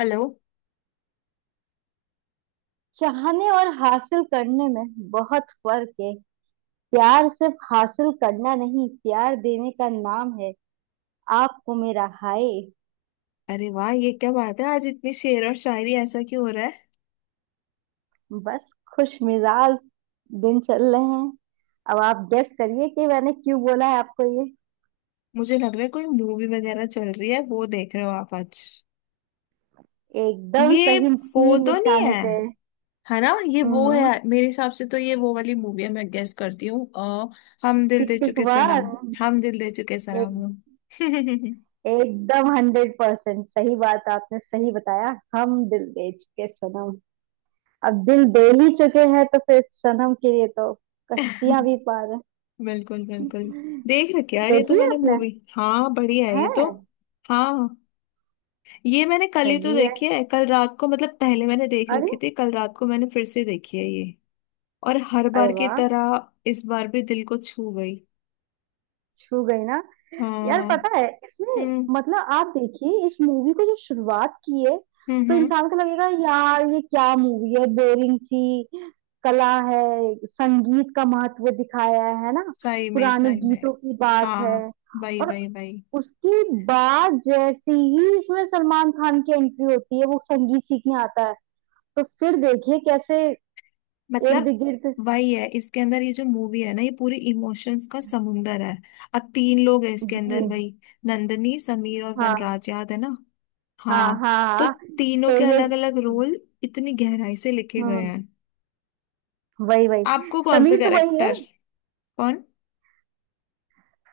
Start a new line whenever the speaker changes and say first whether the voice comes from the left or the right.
left: Hello.
right: चाहने और हासिल करने में बहुत फर्क है। प्यार सिर्फ हासिल करना नहीं, प्यार देने का नाम है। आपको मेरा हाय।
left: अरे वाह, ये क्या बात है, आज इतनी शेर और शायरी, ऐसा क्यों हो रहा है?
right: बस खुश मिजाज दिन चल रहे हैं। अब आप गेस करिए कि मैंने क्यों बोला है आपको ये।
left: मुझे लग रहा है कोई मूवी वगैरह चल रही है, वो देख रहे हो आप आज?
right: एकदम
left: ये
right: सही,
left: वो
right: तीन
left: तो नहीं
right: निशाने
left: है,
right: पे।
left: है ना? ये वो है।
right: हम्म।
left: मेरे हिसाब से तो ये वो वाली मूवी है, मैं गेस करती हूँ, हम दिल
right: टिक
left: दे
right: टिक
left: चुके
right: वन।
left: सनम। हम दिल दे चुके
right: एक,
left: सनम।
right: एकदम हंड्रेड परसेंट सही बात, आपने सही बताया। हम दिल दे चुके सनम। अब दिल बेल ही चुके हैं तो फिर सनम के लिए तो कश्तियां भी पार है।
left: बिल्कुल बिल्कुल। देख रखी है यार ये तो
right: देखी है
left: मैंने
right: आपने?
left: मूवी। हाँ, बढ़िया है
right: है।
left: ये तो। हाँ, ये मैंने कल ही तो
right: सही है।
left: देखी है, कल रात को, मतलब पहले मैंने देख
right: अरे।
left: रखी थी, कल रात को मैंने फिर से देखी है ये। और हर
right: अरे
left: बार की
right: वाह,
left: तरह इस बार भी दिल को छू गई।
right: छू गई ना। यार
left: हाँ।
right: पता है, इसमें
left: हम्म।
right: मतलब आप देखिए इस मूवी को, जो शुरुआत की है,
left: हम्म
right: तो
left: हम्म,
right: इंसान को लगेगा यार ये क्या मूवी है, बोरिंग सी। कला है, संगीत का महत्व दिखाया है ना।
left: सही में
right: पुराने
left: सही में।
right: गीतों की बात है।
left: हाँ, वही
right: और
left: वही वही।
right: उसकी बाद जैसे ही इसमें सलमान खान की एंट्री होती है, वो संगीत सीखने आता है, तो फिर देखिए कैसे इर्द
left: मतलब
right: गिर्द।
left: वही है इसके अंदर, ये जो मूवी है ना, ये पूरी इमोशंस का समुंदर है। अब तीन लोग हैं इसके अंदर,
right: जी।
left: वही नंदनी, समीर और
right: हाँ
left: वनराज, याद है ना?
right: हाँ
left: हाँ,
right: हाँ
left: तो
right: हाँ। तो
left: तीनों के
right: ये।
left: अलग अलग रोल इतनी गहराई से लिखे गए
right: हम्म।
left: हैं।
right: वही वही।
left: आपको कौन सा
right: समीर तो वही है।
left: कैरेक्टर? कौन?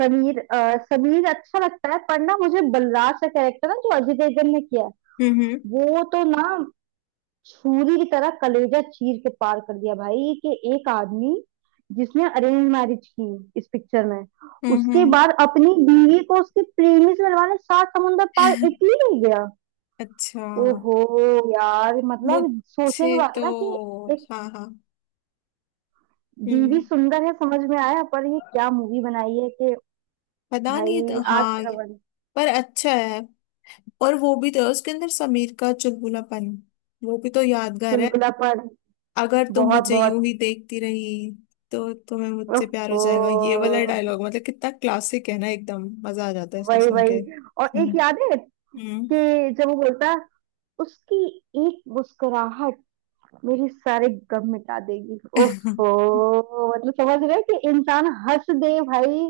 right: समीर अच्छा लगता है, पर ना मुझे बलराज का कैरेक्टर ना, जो अजय देवगन ने किया है,
left: हम्म।
right: वो तो ना छुरी की तरह कलेजा चीर के पार कर दिया भाई। कि एक आदमी जिसने अरेंज मैरिज की इस पिक्चर में,
left: हम्म।
right: उसके
left: हम्म।
right: बाद अपनी बीवी को उसके प्रेमी से मिलवाने सात समुंदर पार इटली ले गया।
left: अच्छा।
right: ओहो यार, मतलब सोचने की
left: मुझसे
right: बात है ना कि
left: तो
right: एक
left: हाँ हाँ।
right: बीवी
left: हम्म।
right: सुंदर है समझ में आया, पर ये क्या मूवी बनाई है कि
left: पता नहीं,
right: भाई
left: तो
right: आज
left: हाँ।
right: का रवन।
left: पर अच्छा है। और वो भी तो, उसके अंदर समीर का चुलबुलापन, वो भी तो यादगार है।
right: चुलबुलापन
left: अगर तुम
right: बहुत
left: मुझे यूं
right: बहुत।
left: ही देखती रही तो तुम्हें मुझसे प्यार हो
right: ओहो।
left: जाएगा, ये वाला डायलॉग मतलब कितना क्लासिक है ना, एकदम मजा आ जाता है इसको
right: वही
left: सुन के।
right: वही। और
left: हम्म।
right: एक याद है,
left: हम्म।
right: कि जब वो बोलता है उसकी एक मुस्कुराहट मेरे सारे गम मिटा देगी। ओफो, मतलब समझ रहे हैं कि इंसान हंस दे भाई।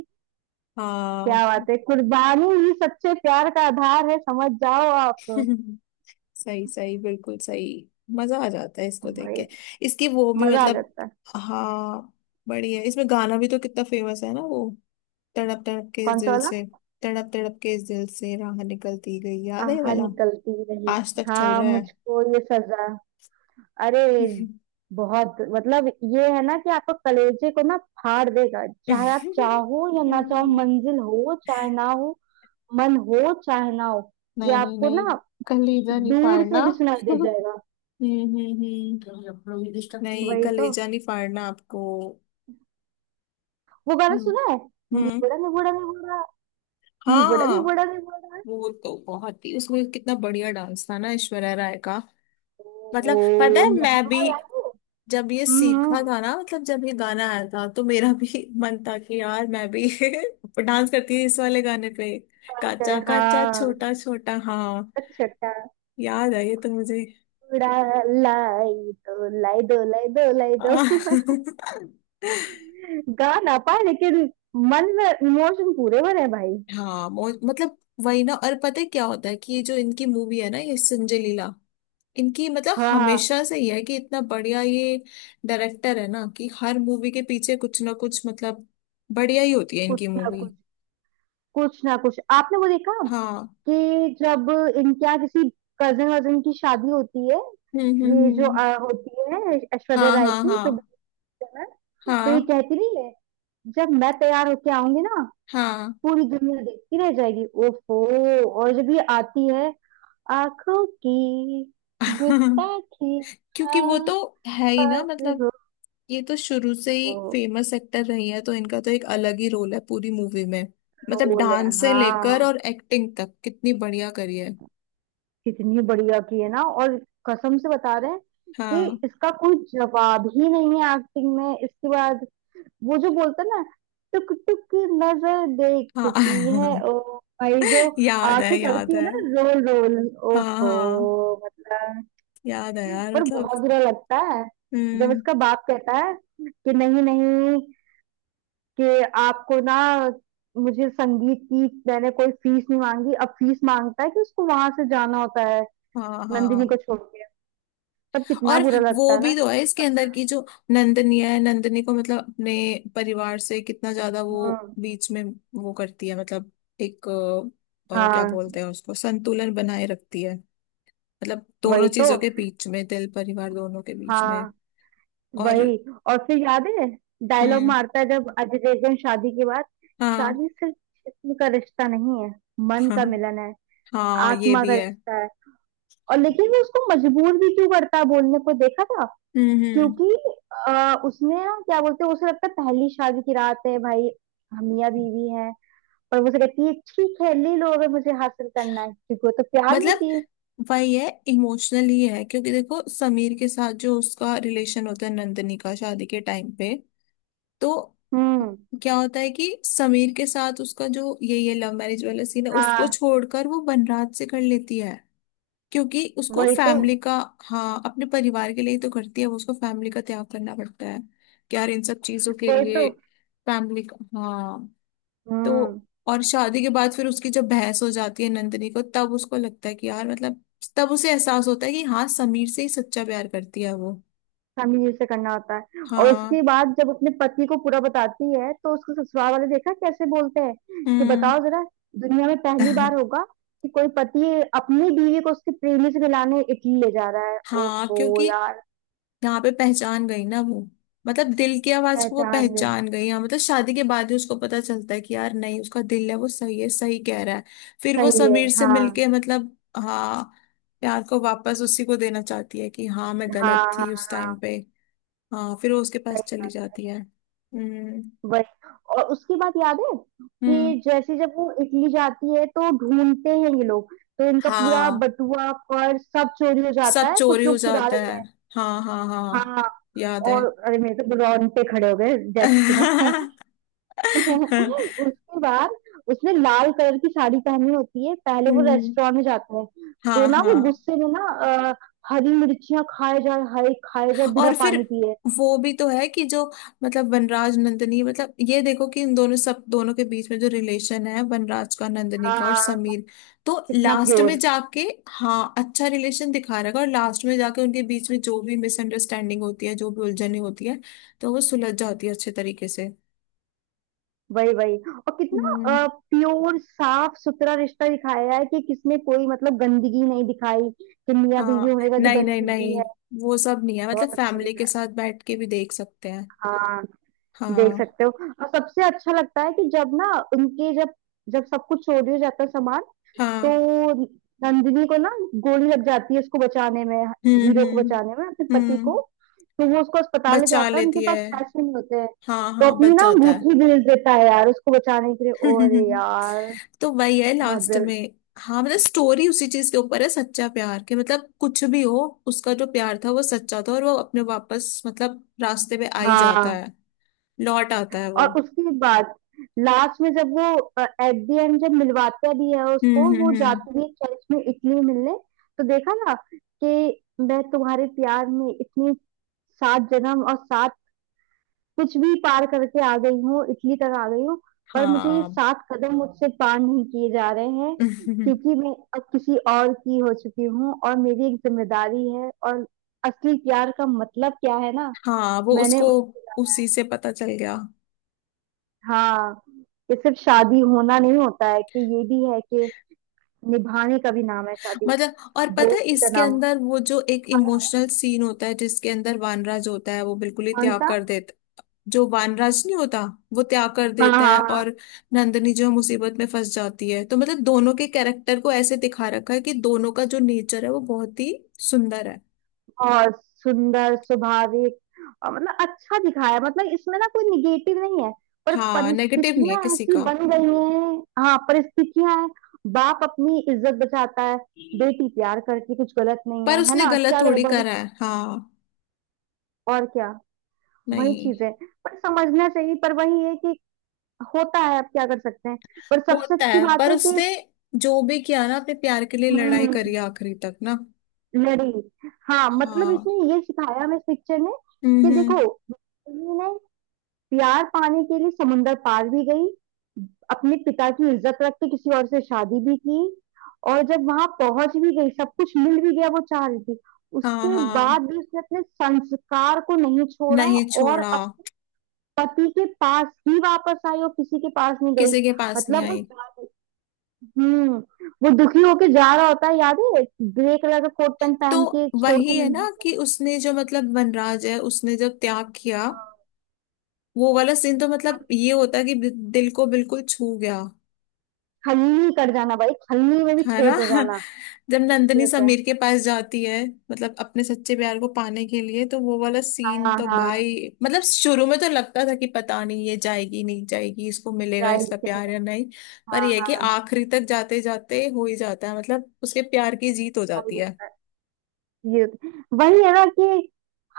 right: क्या
left: हाँ।
right: बात है, कुर्बानी ही सच्चे प्यार का आधार है, समझ जाओ आप।
left: सही सही, बिल्कुल सही। मजा आ जाता है इसको देख
right: भाई,
left: के। इसकी वो भी
right: मजा आ
left: मतलब,
right: जाता है।
left: हाँ बढ़िया है। इसमें गाना भी तो कितना फेमस है ना वो, तड़प तड़प के इस
right: कौन सा
left: दिल
right: वाला?
left: से। तड़प तड़प के इस दिल से राह निकलती गई, याद है ये
right: आहा,
left: वाला?
right: निकलती रही।
left: आज तक चल
right: हाँ,
left: रहा है।
right: मुझको ये सजा। अरे। बहुत मतलब। ये है ना कि आपको कलेजे को ना फाड़ देगा, चाहे आप चाहो या ना चाहो,
left: हम्म,
right: मंजिल हो चाहे ना हो, मन हो चाहे ना हो, ये
left: नहीं नहीं
right: आपको
left: नहीं,
right: ना
left: कलीजा नहीं
right: दूर
left: फाड़ना।
right: से भी सुनाई दे जाएगा।
left: हम्म, नहीं
right: वही तो।
left: कलेजा नहीं फाड़ना आपको।
right: वो गाना
left: हम्म।
right: सुना है,
left: हम्म।
right: निबड़ा निबड़ा निबड़ा, निबड़ा
left: हाँ,
right: निबड़ा निबड़ा।
left: वो तो बहुत ही, उसमें कितना बढ़िया डांस था ना ऐश्वर्या राय का। मतलब पता
right: ओ,
left: है, मैं भी
right: लहंगा याद है?
left: जब ये
right: हम्म।
left: सीखा था ना, मतलब जब ये गाना आया था तो मेरा भी मन था कि यार मैं भी डांस करती थी इस वाले गाने पे। काचा
right: हम्म।
left: काचा
right: हाँ।
left: छोटा छोटा, हाँ
right: अच्छा।
left: याद है ये तो मुझे।
right: उड़ा लाई दो, लाई दो, लाई दो, लाई दो।
left: आ,
right: गा ना पाए लेकिन मन में इमोशन पूरे भरे हैं भाई।
left: हाँ मतलब वही ना। और पता है क्या होता है कि ये जो इनकी मूवी है ना, ये संजय लीला, इनकी मतलब
right: हाँ हाँ।
left: हमेशा से ही है कि इतना बढ़िया ये डायरेक्टर है ना, कि हर मूवी के पीछे कुछ ना कुछ मतलब बढ़िया ही होती है इनकी
right: कुछ ना
left: मूवी।
right: कुछ। कुछ ना कुछ आपने वो देखा
left: हाँ।
right: कि जब इनके यहाँ किसी कजन वजन की शादी होती है, ये जो
left: हम्म।
right: होती है ऐश्वर्या
left: हाँ
right: राय
left: हाँ
right: की,
left: हाँ।
right: जो बच्चन है, तो
left: हाँ।
right: ये कहती नहीं है, जब मैं तैयार होके आऊंगी ना
left: हाँ।
right: पूरी दुनिया देखती रह जाएगी। ओफो, और जब ये आती है, आंखों की गुस्ताखी,
left: क्योंकि वो तो
right: आस
left: है ही ना,
right: पास
left: मतलब
right: हो।
left: ये तो शुरू से ही
right: ओ,
left: फेमस एक्टर रही है, तो इनका तो एक अलग ही रोल है पूरी मूवी में। मतलब
right: रोल है
left: डांस से लेकर
right: हाँ।
left: और एक्टिंग तक कितनी बढ़िया करी है।
right: कितनी बढ़िया की है ना। और कसम से बता रहे हैं कि
left: हाँ
right: इसका कोई जवाब ही नहीं है एक्टिंग में। इसके बाद वो जो बोलता है ना, टुक टुक की नजर
left: हाँ।
right: देखती है। ओ भाई, जो
left: याद
right: आंखें
left: है याद
right: करती है
left: है।
right: ना, रोल रोल।
left: हाँ
right: ओहो,
left: हाँ।
right: मतलब।
left: याद है यार
right: पर
left: मतलब।
right: बहुत बुरा लगता है, जब
left: हम्म।
right: इसका बाप कहता है कि नहीं नहीं, कि आपको ना, मुझे संगीत की मैंने कोई फीस नहीं मांगी, अब फीस मांगता है, कि उसको वहां से जाना होता है,
left: हाँ
right: नंदिनी को
left: हाँ।
right: छोड़ के। तब कितना
left: और
right: बुरा लगता
left: वो
right: है ना।
left: भी तो है इसके अंदर की जो नंदनी है, नंदनी को मतलब अपने परिवार से कितना ज्यादा वो,
right: हम्म।
left: बीच में वो करती है मतलब एक, क्या
right: हाँ।
left: बोलते हैं उसको, संतुलन बनाए रखती है। मतलब दोनों
right: वही तो।
left: चीजों के बीच में, दिल, परिवार दोनों के बीच में।
right: हाँ।
left: और
right: वही। और फिर याद है डायलॉग
left: हम्म।
right: मारता है जब अजय देवगन शादी के बाद,
left: हाँ।
right: शादी सिर्फ जिस्म का रिश्ता नहीं है, मन
left: हाँ,
right: का मिलन है,
left: हाँ ये
right: आत्मा
left: भी
right: का
left: है।
right: रिश्ता है। और लेकिन वो उसको मजबूर भी क्यों करता है बोलने को, देखा था?
left: हम्म।
right: क्योंकि उसने ना, क्या बोलते हैं, उसे लगता है पहली शादी की रात है भाई, हम मियां बीवी हैं। पर वो उसे कहती है ठीक है ले लो, अगर मुझे हासिल करना है, क्योंकि वो तो प्यार में
left: मतलब
right: थी।
left: वही है, इमोशनल ही है, क्योंकि देखो समीर के साथ जो उसका रिलेशन होता है, नंदनी का शादी के टाइम पे, तो
right: हम्म।
left: क्या होता है कि समीर के साथ उसका जो ये लव मैरिज वाला सीन है, उसको
right: हाँ।
left: छोड़कर वो बनराज से कर लेती है। क्योंकि उसको
right: वही तो।
left: फैमिली का, हाँ अपने परिवार के लिए ही तो करती है वो, उसको फैमिली का त्याग करना पड़ता है कि यार इन सब चीजों के
right: वही
left: लिए
right: तो।
left: फैमिली का, हाँ।
right: हम्म।
left: तो और शादी के बाद फिर उसकी जब बहस हो जाती है नंदिनी को, तब उसको लगता है कि यार मतलब, तब उसे एहसास होता है कि हाँ समीर से ही सच्चा प्यार करती है वो।
right: हमें ये से करना होता है, और उसके
left: हाँ।
right: बाद जब अपने पति को पूरा बताती है तो उसको ससुराल वाले, देखा कैसे बोलते हैं, कि
left: हम्म।
right: बताओ जरा, दुनिया में पहली बार होगा कि कोई पति अपनी बीवी को उसके प्रेमी से मिलाने इटली ले जा रहा है।
left: हाँ,
right: ओफो
left: क्योंकि
right: यार।
left: यहाँ पे पहचान गई ना वो, मतलब दिल की आवाज को वो
right: पहचान ले।
left: पहचान गई, हाँ मतलब शादी के बाद ही उसको पता चलता है कि यार नहीं, उसका दिल है वो सही है, सही कह रहा है। फिर वो
right: सही है।
left: समीर से
right: हाँ
left: मिलके मतलब, हाँ प्यार को वापस उसी को देना चाहती है कि हाँ मैं
right: हाँ
left: गलत
right: हाँ।
left: थी उस टाइम
right: हाँ।
left: पे। हाँ, फिर वो उसके पास
right: सही।
left: चली जाती है। हम्म।
right: वही। और उसके बाद याद है
left: हम्म।
right: कि जैसे जब वो इटली जाती है तो ढूंढते हैं ये लोग, तो इनका पूरा
left: हाँ,
right: बटुआ पर्स सब चोरी हो
left: सब
right: जाता है,
left: चोरी
right: कुछ
left: हो
right: लोग चुरा
left: जाता
right: लेते
left: है।
right: हैं।
left: हाँ हाँ हाँ,
right: हाँ।
left: याद है।
right: और अरे मेरे तो रोंगटे खड़े हो गए जैसे सुना
left: हम्म।
right: उसके बाद उसने लाल कलर की साड़ी पहनी होती है, पहले वो रेस्टोरेंट में जाता है, तो
left: हाँ
right: ना वो
left: हाँ।
right: गुस्से में ना अ, हरी मिर्चियां खाए जाए, हरी खाए जाए बिना
left: और
right: पानी
left: फिर
right: पिए।
left: वो भी तो है कि जो मतलब वनराज, नंदिनी, मतलब ये देखो कि इन दोनों, सब दोनों के बीच में जो रिलेशन है, वनराज का, नंदिनी का और
right: हाँ।
left: समीर, तो
right: कितना
left: लास्ट में
right: प्योर।
left: जाके हाँ अच्छा रिलेशन दिखा रहेगा। और लास्ट में जाके उनके बीच में जो भी मिसअंडरस्टैंडिंग होती है, जो भी उलझने होती है, तो वो सुलझ जाती है अच्छे तरीके से।
right: वही वही। और
left: हम्म।
right: कितना प्योर साफ सुथरा रिश्ता दिखाया है, कि किसमें कोई मतलब गंदगी नहीं दिखाई, कि मियाँ बीवी
left: हाँ
right: होने का भी
left: नहीं नहीं
right: गंदगी
left: नहीं,
right: है।
left: वो सब नहीं है, मतलब
right: बहुत अच्छा
left: फैमिली के
right: दिखाया।
left: साथ बैठ के भी देख सकते हैं।
right: हाँ। देख
left: हाँ।
right: सकते हो। और सबसे अच्छा लगता है कि जब ना उनके, जब जब सब कुछ चोरी हो जाता है सामान, तो
left: हाँ।
right: नंदिनी को ना गोली लग जाती है उसको बचाने में,
left: हम्म
right: हीरो को
left: हम्म
right: बचाने में, अपने पति को।
left: हम्म।
right: तो वो उसको अस्पताल ले
left: बचा
right: जाता है, उनके
left: लेती
right: पास
left: है।
right: पैसे नहीं होते हैं,
left: हाँ
right: तो
left: हाँ
right: अपनी
left: बच
right: ना
left: जाता है।
right: अंगूठी बेच देता है यार उसको बचाने के लिए, और यार
left: तो वही है
right: बहुत।
left: लास्ट में। हाँ मतलब स्टोरी उसी चीज के ऊपर है, सच्चा प्यार के, मतलब कुछ भी हो उसका जो प्यार था वो सच्चा था, और वो अपने वापस मतलब रास्ते पे आ ही जाता
right: हाँ।
left: है, लौट आता है वो।
right: और उसके बाद लास्ट में जब वो, एट द एंड जब मिलवाता भी है उसको, वो
left: हम्म।
right: जाती भी है चर्च में इटली मिलने। तो देखा ना कि मैं तुम्हारे प्यार में इतनी सात जन्म और सात कुछ भी पार करके आ गई हूँ, इटली तक आ गई हूँ, पर मुझे ये
left: हाँ।
right: सात कदम मुझसे पार नहीं किए जा रहे हैं, क्योंकि मैं अब किसी और की हो चुकी हूँ, और मेरी एक जिम्मेदारी है, और असली प्यार का मतलब क्या है ना।
left: हाँ वो
right: मैंने।
left: उसको, उसी से पता चल गया।
right: हाँ। कि सिर्फ शादी होना नहीं होता है, कि ये भी है कि निभाने का भी नाम है शादी,
left: मतलब और पता है
right: दोस्ती का
left: इसके
right: नाम।
left: अंदर वो जो एक
right: हाँ।
left: इमोशनल सीन होता है जिसके अंदर वानराज होता है, वो बिल्कुल ही
right: कौन
left: त्याग
right: सा?
left: कर देता है, जो वानराज नहीं होता, वो त्याग कर
right: हाँ हाँ
left: देता है।
right: हाँ।
left: और नंदनी जो है मुसीबत में फंस जाती है, तो मतलब दोनों के कैरेक्टर को ऐसे दिखा रखा है कि दोनों का जो नेचर है वो बहुत ही सुंदर है।
right: और सुंदर, स्वाभाविक, और मतलब अच्छा दिखाया है। मतलब इसमें ना कोई निगेटिव नहीं है, पर
left: हाँ, नेगेटिव नहीं है
right: परिस्थितियां
left: किसी का,
right: ऐसी बन गई हैं। हाँ, परिस्थितियां हैं। बाप अपनी इज्जत बचाता है, बेटी प्यार करती, कुछ गलत नहीं
left: पर
right: है, है
left: उसने
right: ना?
left: गलत
right: क्या
left: थोड़ी
right: गड़बड़ है?
left: करा है। हाँ
right: और क्या। वही
left: नहीं।
right: चीज है। पर समझना चाहिए, पर वही है कि होता है, अब क्या कर सकते हैं। पर सबसे
left: होता
right: अच्छी
left: है,
right: बात
left: पर
right: है कि।
left: उसने जो भी किया ना अपने प्यार के लिए लड़ाई करी
right: हम्म।
left: है आखिरी तक ना।
right: लड़ी। हाँ, मतलब
left: हाँ।
right: इसने ये सिखाया हमें इस पिक्चर ने,
left: हम्म
right: कि देखो
left: हम्म,
right: पत्नी ने प्यार पाने के लिए समुंदर पार भी गई, अपने पिता की इज्जत रख के किसी और से शादी भी की, और जब वहां पहुंच भी गई सब कुछ मिल भी गया वो चाह रही थी,
left: हाँ
right: उसके
left: हाँ
right: बाद भी उसने अपने संस्कार को नहीं छोड़ा।
left: नहीं
right: और
left: छोड़ा।
right: अब पति के पास ही वापस आई और किसी के पास नहीं गई।
left: किसी के पास नहीं
right: मतलब वो।
left: आई।
right: हम्म। वो दुखी होके जा रहा होता है याद है, ग्रे कलर का कोट पैंट
left: तो
right: पहन के, छोड़ के
left: वही है
right: नंदी
left: ना
right: को।
left: कि उसने जो, मतलब वनराज है उसने जब त्याग किया, वो वाला सीन तो मतलब ये होता कि दिल को बिल्कुल छू गया,
right: खल्ली कर जाना भाई, खल्ली में भी
left: है ना?
right: छेद हो जाना।
left: जब नंदनी
right: Yes, है।
left: समीर के पास जाती है मतलब अपने सच्चे प्यार को पाने के लिए, तो वो वाला सीन
right: हाँ
left: तो
right: हाँ।
left: भाई, मतलब शुरू में तो लगता था कि पता नहीं ये जाएगी नहीं जाएगी, इसको मिलेगा इसका
right: राइट।
left: प्यार या नहीं, पर
right: हाँ
left: ये है कि
right: हाँ।
left: आखिरी तक जाते जाते हो ही जाता है, मतलब उसके प्यार की जीत हो
right: हो
left: जाती है।
right: जाता है। ये वही है ना, कि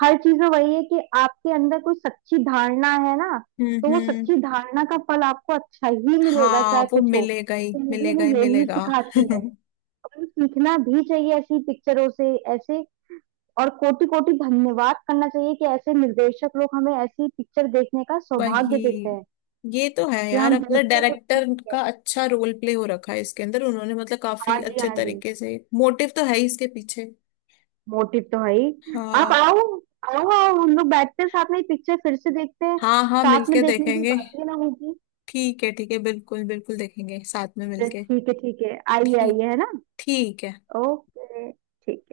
right: हर चीज में वही है कि आपके अंदर कोई सच्ची धारणा है ना, तो वो
left: हम्म।
right: सच्ची धारणा का फल आपको अच्छा ही मिलेगा,
left: हाँ
right: चाहे
left: वो
right: कुछ हो।
left: मिलेगा ही,
right: तो मूवी
left: मिलेगा ही,
right: हमें यही
left: मिलेगा।
right: सिखाती है। और हमें सीखना भी चाहिए ऐसी पिक्चरों से ऐसे, और कोटि कोटि धन्यवाद करना चाहिए कि ऐसे निर्देशक लोग हमें ऐसी पिक्चर देखने का
left: वही,
right: सौभाग्य देते हैं,
left: ये तो है
right: कि
left: यार
right: हम
left: अपना
right: देखते हैं कुछ
left: डायरेक्टर
right: सीखते हैं।
left: का अच्छा रोल प्ले हो रखा है इसके अंदर, उन्होंने मतलब
right: हाँ
left: काफी
right: जी,
left: अच्छे
right: हाँ जी।
left: तरीके से, मोटिव तो है ही इसके पीछे।
right: मोटिव तो है ही। आप
left: हाँ
right: आओ, आओ आओ, हम लोग बैठते हैं साथ में पिक्चर फिर से देखते हैं।
left: हाँ, हाँ
right: साथ में
left: मिलके
right: देखने की
left: देखेंगे।
right: बात ही ना होगी।
left: ठीक है ठीक है, बिल्कुल बिल्कुल देखेंगे साथ में मिलके।
right: ठीक है ठीक है, आइए
left: ठीक,
right: आइए, है ना?
left: ठीक है।
right: ओके। ठीक।